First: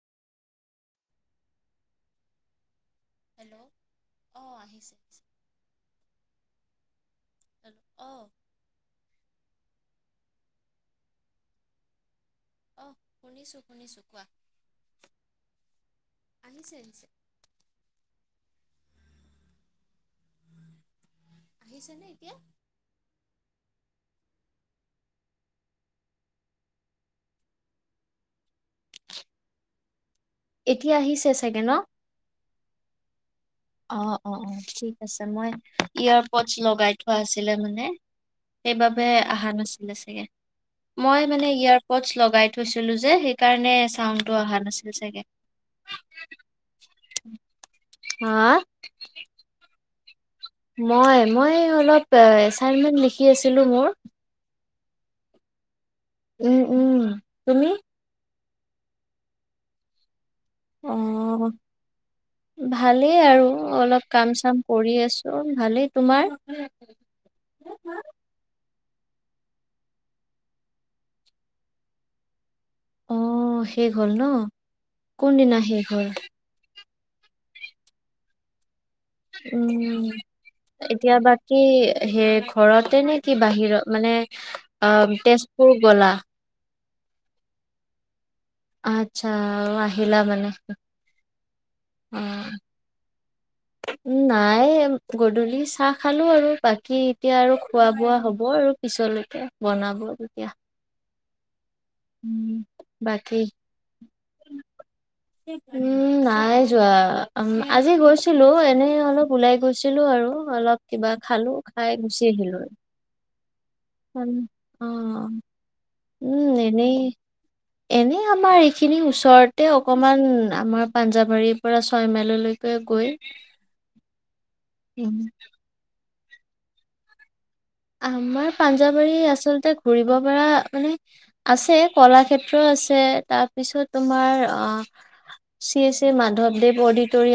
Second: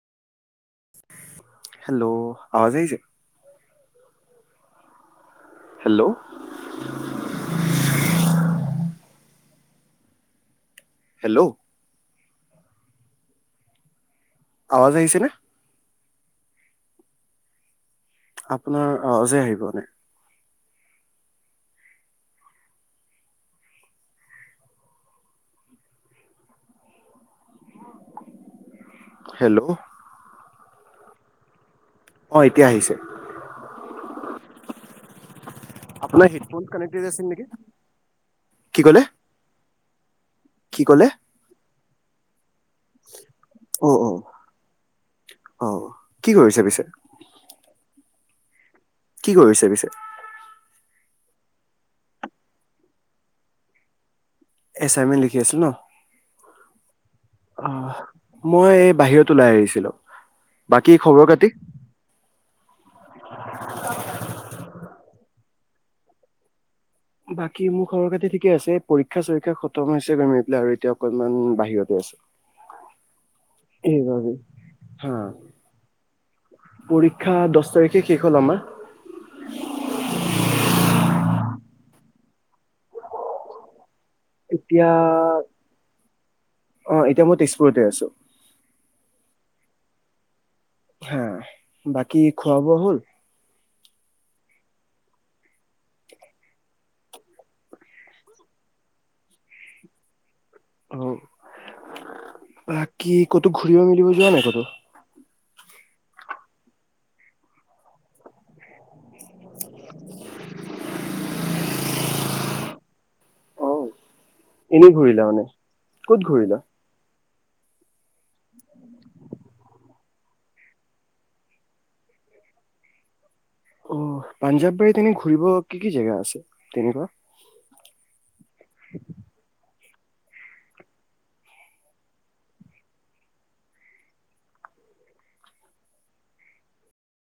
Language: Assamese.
হেল্ল', আৱাজ আহিছে? হেল্ল', অ আহিছে। হেল্ল'। হেল্ল' অঁ হেল্ল'। অঁ শুনিছো-শুনিছো, কোৱা। আৱাজ আহিছে নে? আহিছে-আহিছে। আপোনাৰ আৱাজে আহি পোৱা নাই। আহিছেনে এতিয়া? হেল্ল'। এতিয়া আহিছে চাগে ন? অঁ এতিয়া আহিছে। অ অ অ ঠিক আছে, মই আপোনাৰ ইয়াৰপড্ছ হেডফোন লগাই কানেক্টেড থোৱা আছিল নেকি? আছিলে মানে কি ক'লে? সেইবাবে আহা নাছি [unintelligible] কি ক'লে? মই মানে ইয়াৰ পড্চ লগাই থৈছিলো যে সেইকাৰণে অ' অ' চাউণ্ডটো অহা নাছিল চাগে। অ' কি কৰিছে পিছে? হা? কি কৰিছে পিছে। মই মই অলপ এচাইনমেণ্ট লিখি আছিলোঁ। মোৰ এচাইমেন্ত লিখি আছা ন? উম উম তুমি। অহ মই এই বাহিৰত ওলাই আহিছিলো। অ বাকী খবৰ কাটি? ভালেই আৰু অলপ কাম চাম কৰি আছোঁ। ভালেই তোমাৰ? বাকী মোৰ ঘৰৰ খেতি ঠিকে আছে। পৰীক্ষা চৰীক্ষা খতম হৈছে গমি [unintelligible] পেলাই আৰু এতিয়া অকনমান বাহিৰতে আছে অহ শেষ হ'ল ন হা কোন দিনা শেষ হ'ল? পৰীক্ষা দহ তাৰিখে শেষ হ'ল আমাৰ। উম এতিয়া বাকী। সেই ঘৰতে নে কি বাহিৰত? মানে অ এতিয়া তেজপুৰ গলা। অ এতিয়া মই তেজপুৰতে আছো আচ্ছা আহ আহিলা মানে। হা বাকী অ', খোৱা বোৱা হল। নাই গধূলি চাহ খালো আৰু বাকী এতিয়া আৰু খোৱা বোৱা হব আৰু পিছলৈকে বনাব তেতিয়া হয়। উম, ব কি বাকী কতো ঘূৰিব মেলিব যোৱা নাই কতো উম নাই যোৱা আজি গৈছিলো এনে অলপ ওলাই গৈছিলো আৰু অলপ কিবা খালো খাই গুচি আহিলোঁ। অ উ অ। এনেই ঘূৰিলা মানে ক'ত উম ঘূৰিলা এনেই। এনে আমাৰ এইখিনি ওচৰতে অকমান আমাৰ পাঞ্জাবাৰীৰ পৰা ছয় মাইললৈকে গৈ অ পাঞ্জাববাৰী তেনে উম, ঘূৰিব কি কি জেগা আছে। তেনেকুৱা। আমাৰ পাঞ্জাৱাৰী আচলতে ফুৰিব পৰা আছে কলাক্ষেত্ৰ আছে তাৰপিছত তোমাৰ শ্ৰী শ্ৰী মাধৱদেৱ অডিটৰিয়াম